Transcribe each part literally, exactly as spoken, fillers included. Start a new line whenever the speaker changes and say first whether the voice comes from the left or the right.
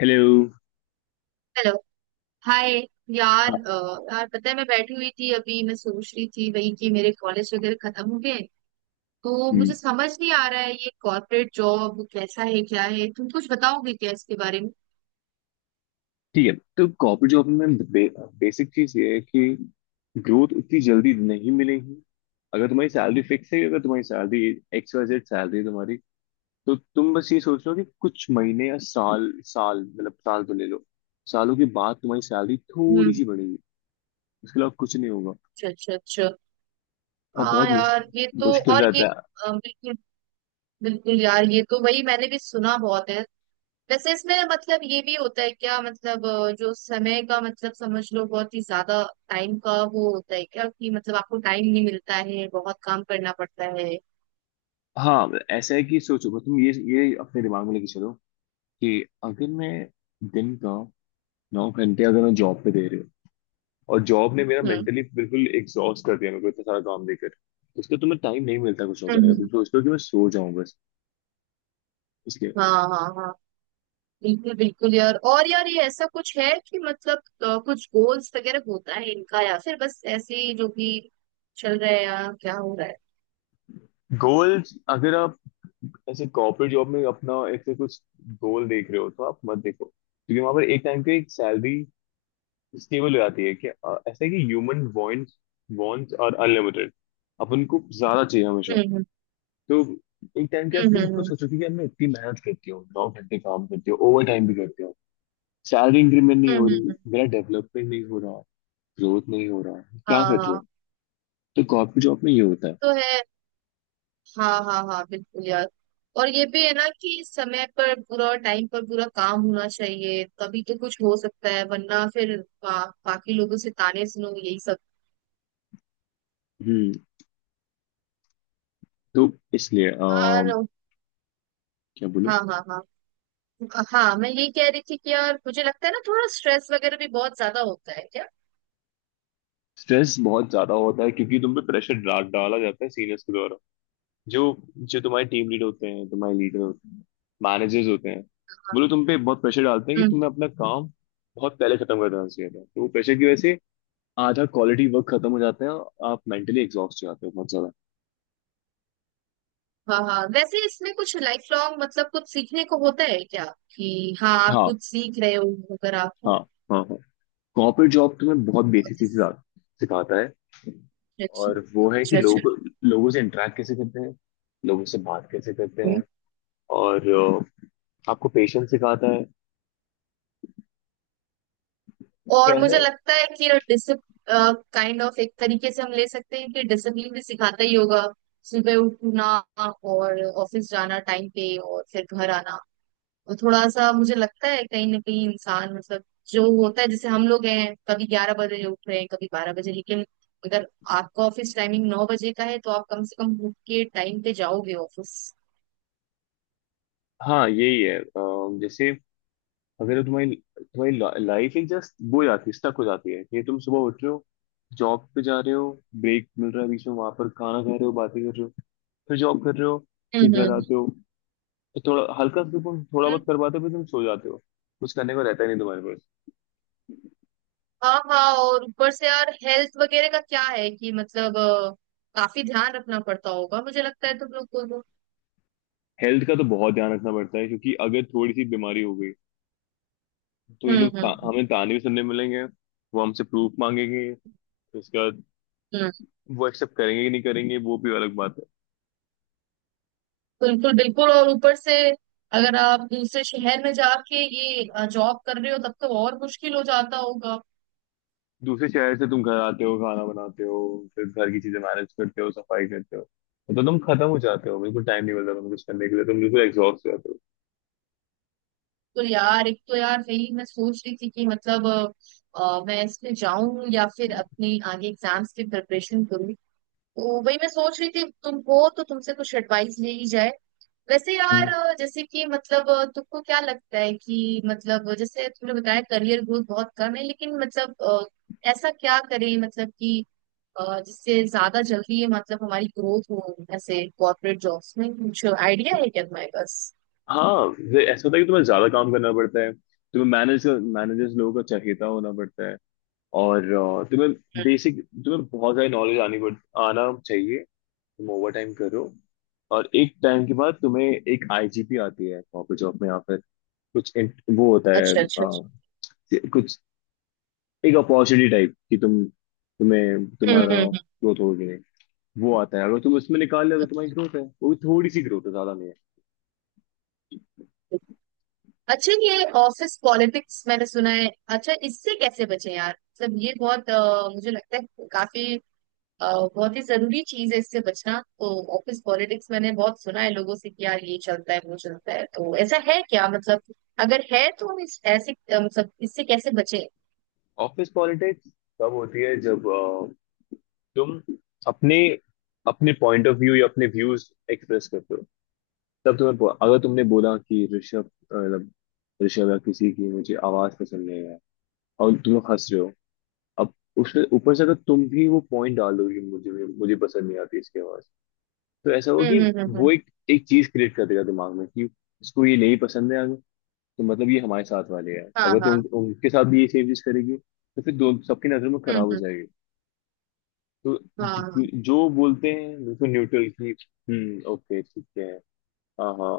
left: Hello.
right: Hello. Hi. यार
left: हाँ।
right: अ, यार पता है, मैं बैठी हुई थी अभी, मैं सोच रही थी वही कि मेरे कॉलेज वगैरह खत्म हो गए। तो
left: हम्म,
right: मुझे समझ नहीं आ रहा है ये कॉर्पोरेट जॉब कैसा है, क्या है? तुम कुछ बताओगे क्या इसके बारे में?
left: ठीक है। तो कॉर्पोरेट जॉब में बे, बेसिक चीज ये है कि ग्रोथ उतनी जल्दी नहीं मिलेगी। अगर तुम्हारी सैलरी फिक्स है, अगर तुम्हारी salary X Y Z salary है तुम्हारी, तो तुम बस ये सोच लो कि कुछ महीने या साल साल मतलब साल तो ले लो। सालों के बाद तुम्हारी सैलरी थोड़ी
right: हम्म।
left: सी बढ़ेगी। उसके अलावा कुछ नहीं होगा।
right: अच्छा अच्छा अच्छा।
left: और
right: हाँ
left: बहुत मुश-
right: यार, ये तो,
left: मुश्किल
right: और ये
left: रहता है।
right: अ, बिल्कुल। बिल्कुल यार, ये तो वही मैंने भी सुना बहुत है। वैसे इसमें मतलब ये भी होता है क्या, मतलब अ, जो समय का मतलब समझ लो बहुत ही ज्यादा टाइम का वो होता है क्या कि मतलब आपको टाइम नहीं मिलता है, बहुत काम करना पड़ता है?
left: हाँ, ऐसा है कि सोचो बस तुम ये ये अपने दिमाग में लेके चलो कि अगर मैं दिन का नौ घंटे अगर मैं जॉब पे दे रही हूँ, और जॉब ने मेरा
right: हम्म।
left: मेंटली बिल्कुल एग्जॉस्ट कर दिया मेरे को इतना सारा काम देकर। इसलिए तो मैं टाइम नहीं मिलता कुछ और
right: हम्म,
left: करने
right: हम्म,
left: का, तुम
right: हम्म।
left: सोचते हो कि मैं सो जाऊं बस। इसलिए
right: हाँ हाँ हाँ, बिल्कुल बिल्कुल यार। और यार ये ऐसा कुछ है कि मतलब अ, कुछ गोल्स वगैरह होता है इनका, या फिर बस ऐसे ही जो भी चल रहा है, या क्या हो रहा है?
left: गोल्स अगर आप ऐसे कॉर्पोरेट जॉब में अपना ऐसे कुछ गोल देख रहे हो, तो आप मत देखो क्योंकि वहां पर एक टाइम पे एक सैलरी स्टेबल हो जाती है। कि अ, ऐसा है कि human wants wants are unlimited. अपन को ज्यादा चाहिए हमेशा।
right: हम्म
left: तो एक टाइम के आप
right: हम्म
left: तुम
right: हम्म
left: खुद
right: हम्म।
left: सोचो कि यार मैं इतनी मेहनत करती हूँ, नौ घंटे काम करती हूँ, ओवर टाइम भी करती हूँ। सैलरी इंक्रीमेंट नहीं
right: हम्म,
left: हो
right: हम्म, हम्म,
left: रही,
right: हम्म।
left: मेरा डेवलपमेंट नहीं हो रहा, ग्रोथ नहीं हो रहा,
right: हाँ
left: क्या
right: हाँ
left: कर रहे
right: हाँ।
left: हो। तो कॉर्पोरेट जॉब में ये होता है।
right: तो है। हाँ हाँ हाँ बिल्कुल यार। और ये भी है ना कि समय पर पूरा, टाइम पर पूरा काम होना चाहिए तभी तो कुछ हो सकता है, वरना फिर बा, बाकी लोगों से ताने सुनो यही सब।
left: हम्म। तो इसलिए
right: हाँ
left: अम, क्या बोलूं।
right: हाँ हाँ। हाँ हाँ, मैं ये कह रही थी कि यार मुझे लगता है ना, थोड़ा स्ट्रेस वगैरह भी बहुत ज्यादा होता है क्या?
left: स्ट्रेस बहुत ज्यादा होता है क्योंकि तुम पे प्रेशर डाल डाला जाता है सीनियर्स के द्वारा। जो जो तुम्हारे टीम लीड होते हैं, तुम्हारे लीडर होते हैं, मैनेजर्स होते हैं। वो लोग तुम पे बहुत प्रेशर डालते हैं कि
right: हम्म।
left: तुम्हें अपना काम बहुत पहले खत्म कर देना चाहिए था। तो वो प्रेशर की वजह से आधा क्वालिटी वर्क खत्म हो जाता है, और आप मेंटली एग्जॉस्ट हो जाते हो बहुत ज्यादा।
right: हाँ हाँ, वैसे इसमें कुछ लाइफ लॉन्ग, मतलब कुछ सीखने को होता है क्या कि हाँ आप
left: हाँ,
right: कुछ सीख रहे हो, अगर
left: हाँ,
right: आप?
left: हाँ, हाँ। कॉर्पोरेट जॉब तुम्हें बहुत बेसिक चीजें सिखाता है,
right: अच्छा
left: और वो है कि
right: अच्छा अच्छा।
left: लोग लोगों से इंटरेक्ट कैसे करते हैं, लोगों से बात कैसे करते
right: हम्म।
left: हैं। और अ, आपको पेशेंस सिखाता है। तो
right: और
left: ऐसा
right: मुझे
left: है।
right: लगता है कि डिसिप काइंड ऑफ एक तरीके से हम ले सकते हैं कि डिसिप्लिन भी सिखाता ही होगा। सुबह उठना, और ऑफिस जाना टाइम पे, और फिर घर आना। और थोड़ा सा मुझे लगता है कहीं ना कहीं इंसान मतलब, जो होता है जैसे हम लोग हैं कभी ग्यारह बजे उठ रहे हैं कभी बारह बजे, लेकिन अगर आपका ऑफिस टाइमिंग नौ बजे का है तो आप कम से कम उठ के टाइम पे जाओगे ऑफिस।
left: हाँ, यही है। अ, जैसे अगर तुम्हारी तुम्हारी लाइफ ही जस्ट वो हो जाती है, स्टक हो जाती है, ये तुम सुबह उठ रहे हो, जॉब पे जा रहे हो, ब्रेक मिल रहा है बीच में, वहां पर खाना खा रहे हो, बातें कर रहे हो, फिर जॉब कर रहे हो, फिर
right: हम्म
left: घर
right: हम्म,
left: आते हो। तो थोड़ा हल्का सा तुम थोड़ा बहुत कर
right: हम्म।
left: पाते हो, फिर तुम सो जाते हो। कुछ करने को रहता ही नहीं तुम्हारे पास।
right: हाँ हाँ, और ऊपर से यार हेल्थ वगैरह का क्या है कि मतलब अ, काफी ध्यान रखना पड़ता होगा, मुझे लगता है तुम लोग को तो।
left: हेल्थ का तो बहुत ध्यान रखना पड़ता है, क्योंकि अगर थोड़ी सी बीमारी हो गई तो ये
right: हम्म,
left: लोग
right: हम्म,
left: ता,
right: हम्म,
left: हमें ताने भी सुनने मिलेंगे, वो हमसे प्रूफ मांगेंगे। तो उसके बाद
right: हम्म।
left: वो एक्सेप्ट करेंगे कि नहीं करेंगे वो भी अलग बात है।
right: बिल्कुल बिल्कुल। और ऊपर से अगर आप दूसरे शहर में जाके ये जॉब कर रहे हो तब तो और मुश्किल हो जाता होगा।
left: दूसरे शहर से तुम घर आते हो, खाना बनाते हो, फिर घर की चीजें मैनेज करते हो, सफाई करते हो। मतलब तुम खत्म हो जाते हो बिल्कुल, टाइम नहीं मिलता तुम कुछ करने के लिए, तुम बिल्कुल एग्जॉस्ट हो जाते हो।
right: तो यार एक तो यार वही मैं सोच रही थी कि मतलब अ, अ, मैं इसमें जाऊं या फिर अपनी आगे एग्जाम्स की प्रिपरेशन करूं। तो वही मैं सोच रही थी, तुम हो तो तुमसे कुछ एडवाइस ले ही जाए। वैसे यार
left: हम्म।
right: अ, जैसे कि मतलब अ, तुमको क्या लगता है कि मतलब जैसे तुमने बताया करियर ग्रोथ बहुत कम है, लेकिन मतलब अ, ऐसा क्या करें मतलब कि अ, जिससे ज्यादा जल्दी मतलब हमारी ग्रोथ हो ऐसे कॉर्पोरेट जॉब्स में? कुछ आइडिया है क्या तुम्हारे पास?
left: हाँ। वे- ऐसा होता है कि तुम्हें ज्यादा काम करना पड़ता है। तुम्हें मैनेज मैनेजर्स लोगों का चहेता होना पड़ता है। और अ, तुम्हें
right: हम्म।
left: बेसिक तुम्हें बहुत सारी नॉलेज आनी पड़ आना चाहिए। तुम ओवर टाइम करो, और एक टाइम के बाद तुम्हें एक आईजीपी आती है कॉर्पोरेट जॉब में, या फिर कुछ int- वो होता है,
right: अच्छा अच्छा
left: अ,
right: अच्छा।
left: कुछ एक अपॉर्चुनिटी टाइप कि तुम तुम्हें
right: हम्म
left: तुम्हारा
right: हम्म हम्म।
left: ग्रोथ होगी नहीं। वो आता है, अगर तुम उसमें निकाल लिया तो तुम्हारी ग्रोथ है, वो भी थोड़ी सी ग्रोथ है, ज्यादा नहीं है।
right: अच्छा, ये ऑफिस पॉलिटिक्स मैंने सुना है। अच्छा, इससे कैसे बचे यार, मतलब ये बहुत अ, मुझे लगता है काफी अ, बहुत ही जरूरी चीज है इससे बचना तो। ऑफिस पॉलिटिक्स मैंने बहुत सुना है लोगों से, कि यार ये चलता है वो चलता है। तो ऐसा है क्या मतलब, अगर है तो हम इस ऐसे अ, मतलब इससे कैसे बचे?
left: ऑफिस पॉलिटिक्स तब होती है जब अ, तुम अपने अपने पॉइंट ऑफ व्यू या अपने व्यूज एक्सप्रेस करते हो। तब तुम्हें बो- अगर तुमने बोला कि ऋषभ अ, मतलब ऋषभ या किसी की मुझे आवाज पसंद नहीं है, और तुम लोग हंस रहे हो। अब उसमें ऊपर से अगर तुम भी वो पॉइंट डालोगे, मुझे भी मुझे पसंद नहीं आती इसकी आवाज, तो ऐसा
right: हम्म
left: होगा
right: हम्म
left: कि
right: हम्म
left: वो
right: हम्म,
left: एक एक चीज क्रिएट कर देगा दिमाग में कि इसको ये नहीं पसंद है। अगर तो मतलब ये हमारे साथ वाले है,
right: हाँ
left: अगर तुम
right: हाँ।
left: उनके साथ भी ये सेम चीज करेगी तो फिर दो सबकी नजर में
right: हम्म
left: खराब हो
right: हम्म।
left: जाएगी। तो
right: हाँ हाँ।
left: जो जो बोलते हैं बिल्कुल न्यूट्रल की, हम्म, ओके, ठीक है। हाँ, हाँ।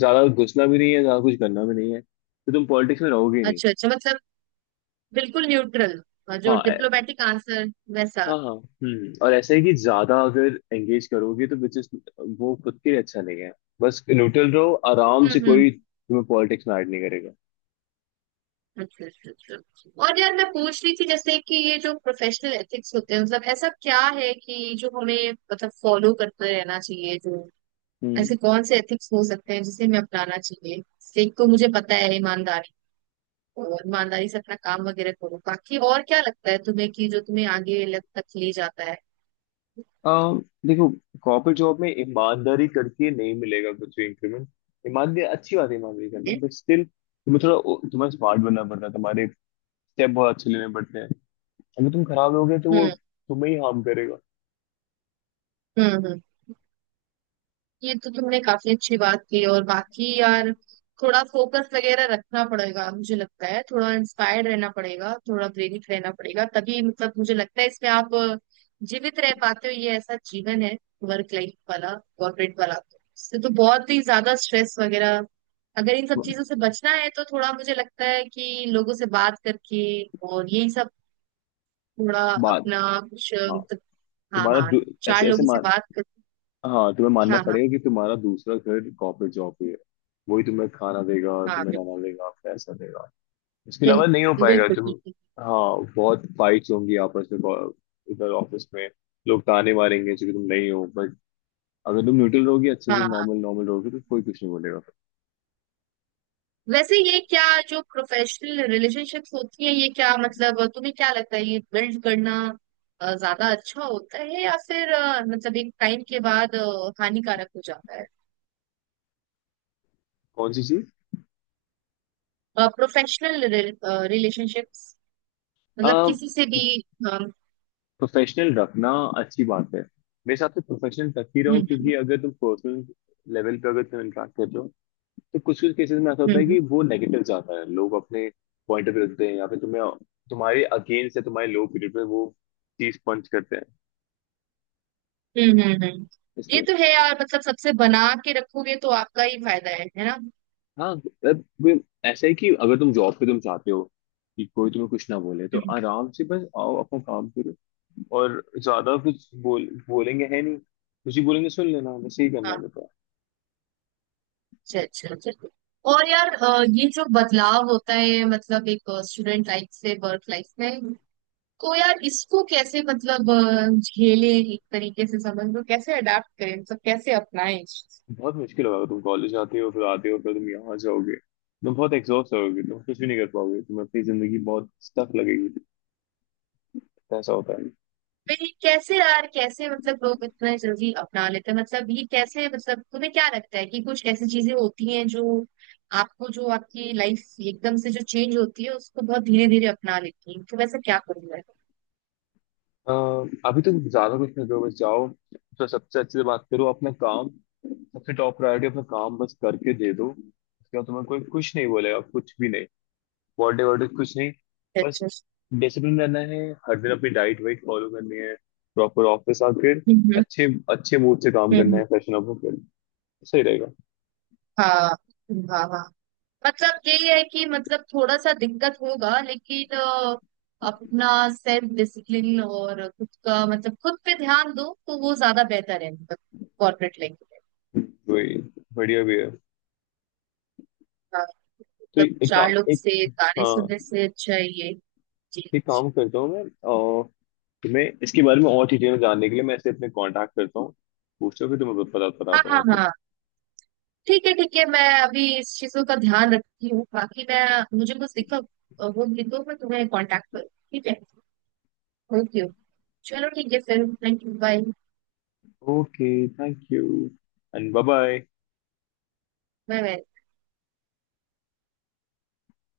left: ज्यादा घुसना भी नहीं है, ज्यादा कुछ करना भी नहीं है, तो तुम पॉलिटिक्स में रहोगे ही नहीं।
right: अच्छा अच्छा, मतलब बिल्कुल न्यूट्रल, जो
left: हाँ। ए-
right: डिप्लोमेटिक आंसर वैसा।
left: हाँ, हाँ, हम्म। और ऐसा है कि ज्यादा अगर एंगेज करोगे तो which is वो खुद के लिए अच्छा नहीं है। बस न्यूट्रल रहो, आराम
right: हम्म
left: से,
right: हम्म।
left: कोई तुम्हें पॉलिटिक्स में ऐड नहीं करेगा।
right: अच्छा अच्छा अच्छा। और यार मैं पूछ रही थी जैसे कि ये जो प्रोफेशनल एथिक्स होते हैं, मतलब ऐसा क्या है कि जो हमें मतलब फॉलो करते रहना चाहिए, जो
left: हम्म।
right: ऐसे कौन से एथिक्स हो सकते हैं जिसे हमें अपनाना चाहिए? जैसे एक तो मुझे पता है ईमानदारी, और ईमानदारी से अपना काम वगैरह करो, बाकी और क्या लगता है तुम्हें कि जो तुम्हें आगे लग तक ले जाता है?
left: अम, देखो, कॉर्पोरेट जॉब में ईमानदारी करके नहीं मिलेगा कुछ भी इंक्रीमेंट। ईमानदारी अच्छी बात है, ईमानदारी करना,
right: हम्म
left: बट स्टिल तुम्हें थोड़ा, तुम्हें स्मार्ट बनना पड़ता है। तुम्हारे स्टेप बहुत अच्छे लेने पड़ते हैं। अगर तुम खराब होगे तो वो
right: हम्म
left: तुम्हें ही हार्म करेगा।
right: हम्म। ये तो तुमने काफी अच्छी बात की। और बाकी यार, थोड़ा फोकस वगैरह रखना पड़ेगा मुझे लगता है, थोड़ा इंस्पायर्ड रहना पड़ेगा, थोड़ा प्रेरित रहना पड़ेगा, तभी मतलब मुझे लगता है इसमें आप जीवित रह पाते हो। ये ऐसा जीवन है वर्क लाइफ वाला, कॉर्पोरेट वाला। इससे तो बहुत ही ज्यादा स्ट्रेस वगैरह, अगर इन सब चीजों से बचना है तो थोड़ा मुझे लगता है कि लोगों से बात करके और यही सब थोड़ा
left: बात।
right: अपना कुछ
left: हाँ।
right: मतलब। हाँ
left: तुम्हारा
right: हाँ,
left: दू-
right: चार
left: ऐसे ऐसे
right: लोगों से
left: मान।
right: बात करके।
left: हाँ, तुम्हें मानना
right: हाँ हाँ
left: पड़ेगा कि तुम्हारा दूसरा घर कॉर्पोरेट जॉब पे है। वही तुम्हें खाना देगा,
right: हाँ।
left: तुम्हें रहना देगा, पैसा देगा। इसके अलावा नहीं हो
right: बिल्कुल
left: पाएगा
right: बिल्कुल
left: तुम।
right: बिल्कुल।
left: हाँ, बहुत फाइट्स होंगी आपस में, बहुत- इधर ऑफिस में लोग ताने मारेंगे क्योंकि तुम नहीं हो, बट अगर तुम न्यूट्रल रहोगी, अच्छे
right: हाँ
left: से
right: हाँ।
left: नॉर्मल नॉर्मल रहोगी, तो कोई कुछ नहीं बोलेगा।
right: वैसे ये क्या, जो प्रोफेशनल रिलेशनशिप्स होती है ये क्या, मतलब तुम्हें क्या लगता है ये बिल्ड करना अ, ज्यादा अच्छा होता है, या फिर अ, मतलब एक टाइम के बाद अ, हानिकारक हो जाता है?
left: कौन सी चीज?
right: प्रोफेशनल रिलेशनशिप्स, मतलब किसी से भी। अ,
left: प्रोफेशनल रखना अच्छी बात है, मेरे हिसाब से प्रोफेशनल रख ही रहो।
right: हम्म
left: क्योंकि अगर तुम पर्सनल लेवल पे अगर तुम इंटरेक्ट कर रहे हो, तो कुछ कुछ केसेस में ऐसा होता
right: हम्म
left: है
right: हम्म
left: कि वो नेगेटिव जाता है, लोग अपने पॉइंट ऑफ व्यू रखते हैं, या फिर तुम्हें तुम्हारे अगेंस्ट या तुम्हारे लो पीरियड में वो चीज पंच करते हैं।
right: हम्म। हम्म, हम्म। हम्म। ये
left: इसलिए।
right: तो है यार, मतलब सबसे बना के रखोगे तो आपका ही फायदा है है ना?
left: हाँ, मतलब वो ऐसा है कि अगर तुम जॉब पे तुम चाहते हो कि कोई तुम्हें कुछ ना बोले, तो
right: हम्म।
left: आराम से बस आओ, अपना काम करो। और ज्यादा कुछ बोल बोलेंगे है नहीं, कुछ ही बोलेंगे, सुन लेना, बस यही करना
right: हाँ।
left: रहता है।
right: अच्छा अच्छा अच्छा। और यार अ, ये जो बदलाव होता है मतलब एक स्टूडेंट लाइफ से वर्क लाइफ में, तो यार इसको कैसे मतलब अ, झेले, एक तरीके से समझ लो कैसे अडाप्ट करें, मतलब कैसे अपनाएं इस चीज़ को?
left: बहुत मुश्किल होगा। तुम कॉलेज आते हो फिर आते हो फिर तुम यहाँ जाओगे, तुम बहुत एग्जॉस्ट होगे, तुम कुछ भी नहीं कर पाओगे, तुम्हें अपनी जिंदगी बहुत स्टफ लगेगी। ऐसा होता है।
right: भाई कैसे यार कैसे, मतलब लोग इतना जल्दी अपना लेते हैं मतलब ये कैसे, मतलब तुम्हें क्या लगता है कि कुछ ऐसी चीजें होती हैं जो आपको, जो आपकी लाइफ एकदम से जो चेंज होती है उसको बहुत धीरे धीरे अपना लेती है? तो वैसे क्या करूंगा? अच्छा
left: अ, अभी तो ज्यादा कुछ नहीं करो, बस जाओ। तो सबसे अच्छे से बात करो, अपना काम, सबसे टॉप प्रायोरिटी अपना काम बस करके दे दो, उसके बाद तुम्हें कोई कुछ नहीं बोलेगा, कुछ भी नहीं, बर्थडे वर्डे कुछ नहीं। बस
right: अच्छा।
left: डिसिप्लिन रहना है। हर दिन अपनी डाइट वाइट फॉलो करनी है, प्रॉपर ऑफिस आकर
right: हम्म हम्म
left: अच्छे अच्छे मूड से काम करना
right: हम्म,
left: है, फैशन अप होकर। सही रहेगा।
right: हाँ हाँ हाँ। मतलब ये है कि मतलब थोड़ा सा दिक्कत होगा, लेकिन अ, अपना सेल्फ डिसिप्लिन और खुद का मतलब खुद पे ध्यान दो तो वो ज्यादा बेहतर है, मतलब कॉर्पोरेट लाइफ में।
left: वही बढ़िया भी है।
right: हाँ।
left: तो
right: मतलब
left: एक एक,
right: चार लोग
left: काम- एक।
right: से गाने
left: हाँ,
right: सुनने से अच्छा है ये। जी।
left: एक काम करता हूँ मैं। तुम्हें इसके बारे में और डिटेल जानने के लिए मैं इसे अपने कांटेक्ट करता हूँ, पूछता हूँ, फिर तुम्हें बता
right: हाँ
left: बताता हूँ।
right: हाँ
left: ओके।
right: हाँ। ठीक है ठीक है, मैं अभी इस चीजों का ध्यान रखती हूँ, बाकी मैं मुझे कुछ दिक्कत अ, होगी तो मैं तुम्हें कांटेक्ट करूँ, ठीक है? ओके। चलो ठीक है, फिर thank you. Bye
left: okay. Thank you and bye bye.
right: Bye bye.